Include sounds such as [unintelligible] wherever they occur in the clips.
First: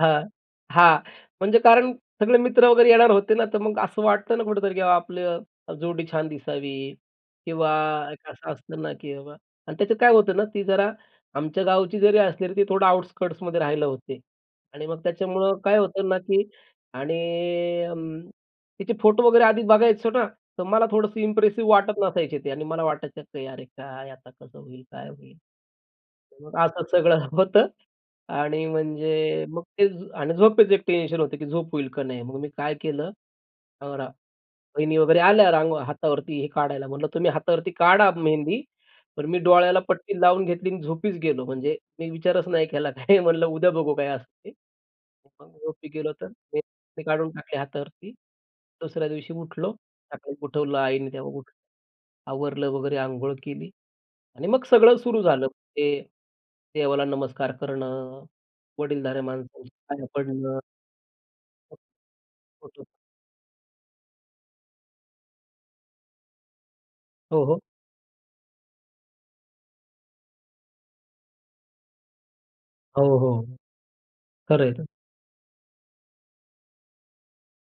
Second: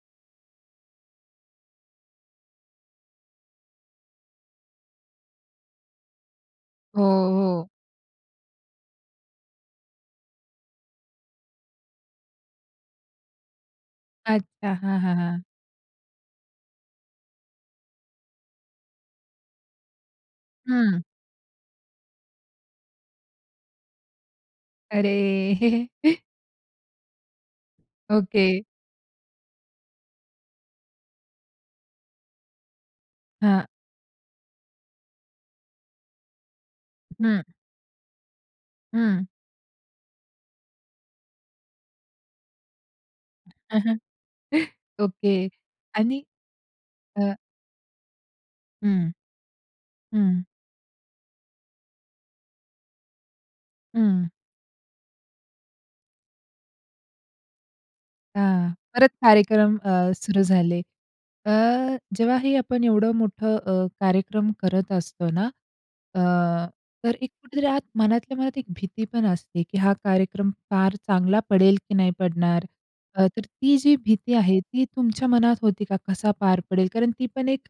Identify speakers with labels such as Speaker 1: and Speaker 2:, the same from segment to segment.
Speaker 1: हां, हां. म्हणजे कारण सगळे मित्र वगैरे येणार होते ना, तर मग असं वाटतं ना कुठेतरी, की बाबा आपलं जोडी छान दिसावी
Speaker 2: हो, हो.
Speaker 1: किंवा एक असं असतं ना, की बाबा आणि त्याचं काय होतं ना, ती जरा आमच्या गावची जरी असली तरी ती थोडं आउटस्कर्ट्समध्ये राहिला होते
Speaker 2: अच्छा,
Speaker 1: आणि
Speaker 2: हां,
Speaker 1: मग
Speaker 2: हां. हां.
Speaker 1: त्याच्यामुळं काय होतं ना, की आणि अं, तिचे फोटो वगैरे आधीच बघायचो ना, तर मला
Speaker 2: हं.
Speaker 1: थोडंसं इप्रेसिव्ह वाटत नसायचे ते आणि मला वाटायचं, की "अरे काय आता कसं होईल, काय होईल?"
Speaker 2: अरे. [chuckles]
Speaker 1: मग असं सगळं [chuckles] होतं.
Speaker 2: ओके.
Speaker 1: आणि म्हणजे मग ते आणि झोपेचं एक टेन्शन होतं, की झोप होईल का नाही मग मी काय केलं,
Speaker 2: हां.
Speaker 1: अ, रा वहिनी वगैरे आल्या रां हातावरती हे काढायला. म्हटलं "तुम्ही
Speaker 2: हं.
Speaker 1: हातावरती काढा मेहंदी,"
Speaker 2: हं.
Speaker 1: पण मी डोळ्याला पट्टी लावून घेतली आणि झोपीच गेलो. म्हणजे मी विचारच नाही केला काय म्हणलं,
Speaker 2: हं, हं.
Speaker 1: उद्या बघू
Speaker 2: [chuckles]
Speaker 1: काय असं ते
Speaker 2: ओके
Speaker 1: झोपी गेलो,
Speaker 2: आणि
Speaker 1: तर ते ते काढून
Speaker 2: अ
Speaker 1: टाकली हातावरती. दुसऱ्या
Speaker 2: हं,
Speaker 1: दिवशी उठलो. सकाळी
Speaker 2: हं.
Speaker 1: उठवलं आईने, तेव्हा उठलं, आवरलं वगैरे, अंघोळ केली
Speaker 2: हं.
Speaker 1: आणि मग सगळं सुरू झालं. ते देवाला नमस्कार करणं,
Speaker 2: हां, परत
Speaker 1: वडीलधाऱ्या
Speaker 2: कार्यक्रम
Speaker 1: माणसांच्या पाया
Speaker 2: अ, सुरू
Speaker 1: पडणं.
Speaker 2: झाले. अ, जेव्हा ही आपण
Speaker 1: [unintelligible]
Speaker 2: एवढं मोठं अ, कार्यक्रम करत असतो ना अ, तर एक
Speaker 1: हो, हो.
Speaker 2: कुठेतरी आत मनातल्या मनात एक भीती पण असते, की हा कार्यक्रम फार चांगला पडेल की नाही पडणार,
Speaker 1: हो,
Speaker 2: अ, तर
Speaker 1: हो.
Speaker 2: ती जी भीती आहे
Speaker 1: खरं
Speaker 2: ती
Speaker 1: आहे.
Speaker 2: तुमच्या मनात होती का? कसा पार पडेल? कारण ती पण एक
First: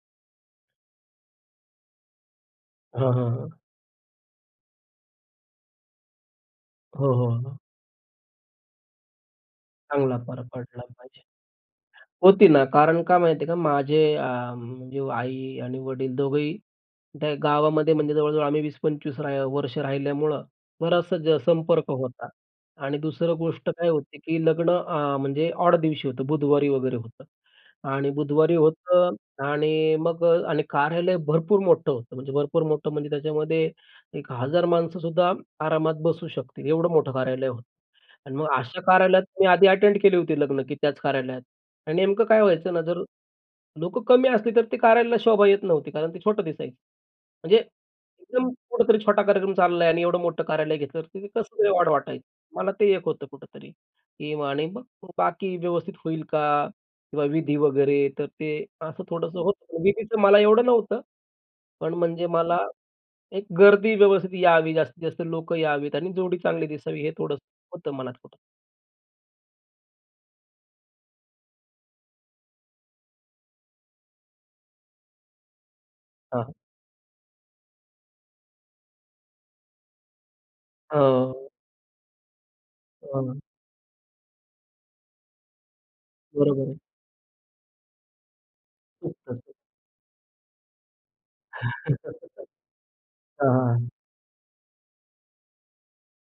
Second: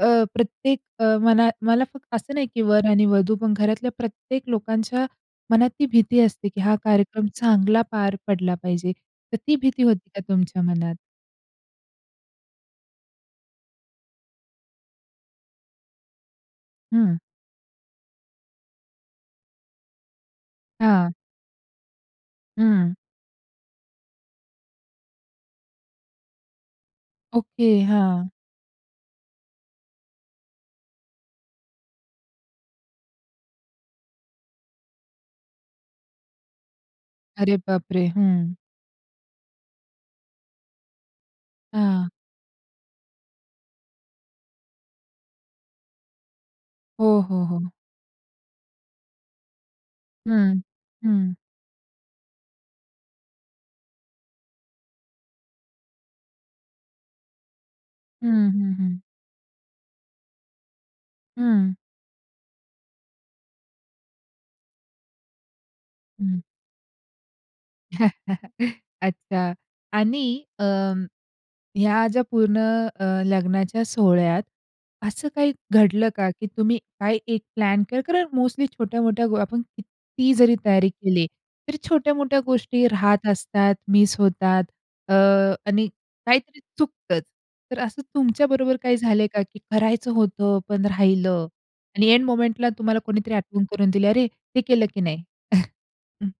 Speaker 2: अ, प्रत्येक अ, मनात, मना फक्त असं नाही की वर आणि
Speaker 1: हां, हां.
Speaker 2: वधू,
Speaker 1: हां.
Speaker 2: पण घरातल्या प्रत्येक लोकांच्या मनात ती भीती असते, की हा
Speaker 1: हो,
Speaker 2: कार्यक्रम
Speaker 1: हो. हो.
Speaker 2: चांगला पार पडला पाहिजे. तर ती भीती होती
Speaker 1: चांगला
Speaker 2: का
Speaker 1: फरक
Speaker 2: तुमच्या
Speaker 1: पडला
Speaker 2: मनात?
Speaker 1: पाहिजे. होती ना कारण काय माहिती आहे का, माझे अं, म्हणजे आई आणि वडील दोघंही
Speaker 2: हं.
Speaker 1: त्या गावामध्ये म्हणजे जवळ-जवळ आम्ही 20-25 राहि वर्ष राहिल्यामुळं
Speaker 2: हां.
Speaker 1: बराचसा संपर्क होता.
Speaker 2: हं.
Speaker 1: आणि दुसरं गोष्ट काय होते, की लग्न अं, म्हणजे ऑड दिवशी होतं बुधवारी वगैरे होतं
Speaker 2: ओके,
Speaker 1: आणि
Speaker 2: हां.
Speaker 1: बुधवारी होतं आणि मग आणि कार्यालय भरपूर मोठं होतं. म्हणजे भरपूर मोठं म्हणजे त्याच्यामध्ये 1,000 माणसंसुद्धा आरामात बसू शकतील, एवढं मोठं कार्यालय
Speaker 2: अरे
Speaker 1: होतं.
Speaker 2: बापरे!
Speaker 1: आणि मग
Speaker 2: हं.
Speaker 1: अशा कार्यालयात मी आधी अटेंड केली होती लग्न, की त्याच कार्यालयात आणि
Speaker 2: हां.
Speaker 1: नेमकं काय व्हायचं ना, जर लोकं कमी असली तर ते कार्यालयाला शोभा येत नव्हती कारण ते छोटं दिसायचं.
Speaker 2: हो, हो.
Speaker 1: म्हणजे
Speaker 2: हो.
Speaker 1: एकदम कुठेतरी छोटा कार्यक्रम चाललाय आणि एवढं मोठं
Speaker 2: हं,
Speaker 1: कार्यालय घेतल्यावरती
Speaker 2: हं.
Speaker 1: कसं ऑड वाटायचं मला ते एक होतं कुठेतरी. आणि मग बाकी व्यवस्थित होईल का? किंवा विधी वगैरे तर
Speaker 2: हं,
Speaker 1: ते
Speaker 2: हं. हं.
Speaker 1: असं थोडंसं होतं विधीचं मला एवढं नव्हतं.
Speaker 2: हं.
Speaker 1: पण म्हणजे मला एक गर्दी व्यवस्थित यावी, जास्तीत जास्त लोकं यावीत आणि जोडी
Speaker 2: हं.
Speaker 1: चांगली दिसावी, हे थोडंसं होतं मनात कुठं.
Speaker 2: [chuckles] अच्छा आणि अं, ह्या ज्या पूर्ण अ, लग्नाच्या सोहळ्यात असं काही घडलं का,
Speaker 1: हां,
Speaker 2: की
Speaker 1: हां.
Speaker 2: तुम्ही काय एक प्लॅन करा कारण मोस्टली छोट्या-मोठ्या आपण किती जरी तयारी केली,
Speaker 1: हं.
Speaker 2: तर छोट्या-मोठ्या गोष्टी राहत
Speaker 1: हं.
Speaker 2: असतात, मिस होतात. अ, आणि काहीतरी
Speaker 1: बरोबर आहे.
Speaker 2: चुकतच. तर असं तुमच्या बरोबर काही झालंय का?
Speaker 1: [unintelligible]
Speaker 2: की करायचं होतं पण राहिलं आणि एन
Speaker 1: [chuckles] हां,
Speaker 2: मोमेंटला तुम्हाला कोणीतरी
Speaker 1: हां.
Speaker 2: आठवण करून
Speaker 1: हां.
Speaker 2: दिली, "अरे, हे केलं की नाही?" [chuckles] हं.